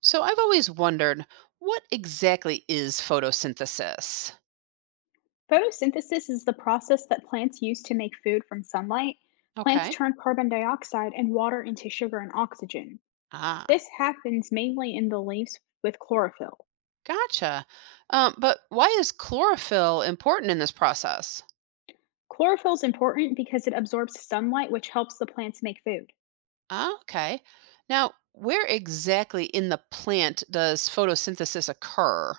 So I've always wondered what exactly is photosynthesis? Photosynthesis is the process that plants use to make food from sunlight. Plants Okay. turn carbon dioxide and water into sugar and oxygen. Ah, This happens mainly in the leaves with chlorophyll. gotcha. But why is chlorophyll important in this process? Chlorophyll is important because it absorbs sunlight, which helps the plants make food. Ah, okay. Now, where exactly in the plant does photosynthesis occur?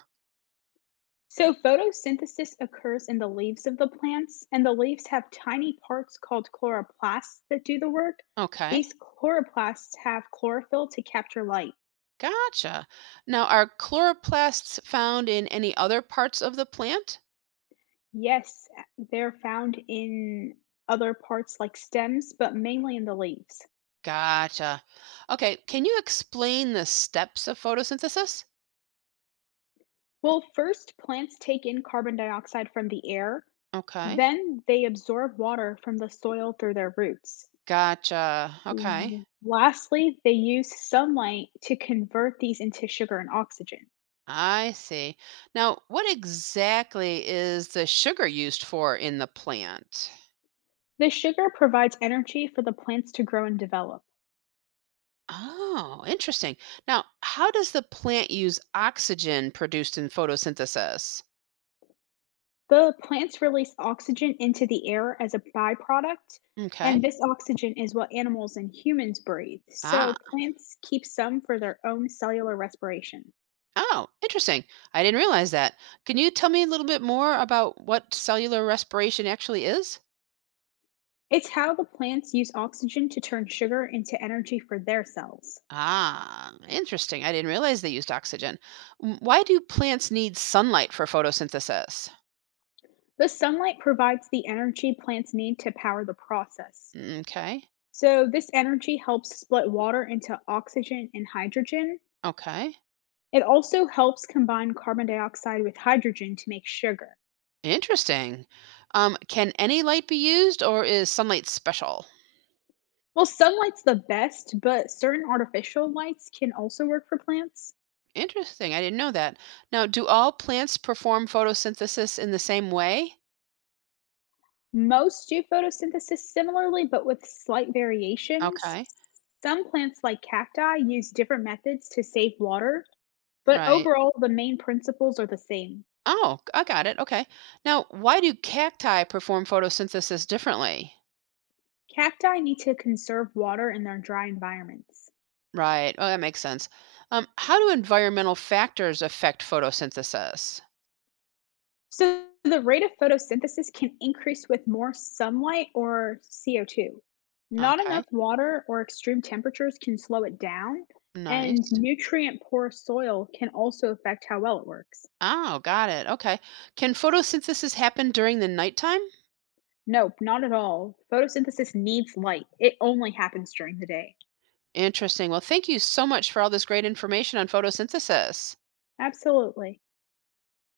So, photosynthesis occurs in the leaves of the plants, and the leaves have tiny parts called chloroplasts that do the work. Okay. These chloroplasts have chlorophyll to capture light. Gotcha. Now, are chloroplasts found in any other parts of the plant? Yes, they're found in other parts like stems, but mainly in the leaves. Gotcha. Okay. Can you explain the steps of photosynthesis? Well, first, plants take in carbon dioxide from the air, Okay. then they absorb water from the soil through their roots. Gotcha. Okay. Lastly, they use sunlight to convert these into sugar and oxygen. I see. Now, what exactly is the sugar used for in the plant? The sugar provides energy for the plants to grow and develop. Oh, interesting. Now, how does the plant use oxygen produced in photosynthesis? The plants release oxygen into the air as a byproduct, and Okay. this oxygen is what animals and humans breathe. So Ah, plants keep some for their own cellular respiration. oh, interesting. I didn't realize that. Can you tell me a little bit more about what cellular respiration actually is? It's how the plants use oxygen to turn sugar into energy for their cells. Ah, interesting. I didn't realize they used oxygen. Mm, why do plants need sunlight for photosynthesis? The sunlight provides the energy plants need to power the process. Okay. So, this energy helps split water into oxygen and hydrogen. Okay. It also helps combine carbon dioxide with hydrogen to make sugar. Interesting. Can any light be used, or is sunlight special? Well, sunlight's the best, but certain artificial lights can also work for plants. Interesting. I didn't know that. Now, do all plants perform photosynthesis in the same way? Most do photosynthesis similarly, but with slight variations. Okay. Some plants, like cacti, use different methods to save water, but Right. overall, the main principles are the same. Oh, I got it. Okay. Now, why do cacti perform photosynthesis differently? Cacti need to conserve water in their dry environments. Right. Oh, that makes sense. How do environmental factors affect photosynthesis? So the rate of photosynthesis can increase with more sunlight or CO2. Not Okay. enough water or extreme temperatures can slow it down, and Nice. nutrient poor soil can also affect how well it works. Oh, got it. Okay. Can photosynthesis happen during the nighttime? Nope, not at all. Photosynthesis needs light. It only happens during the day. Interesting. Well, thank you so much for all this great information on photosynthesis. Absolutely.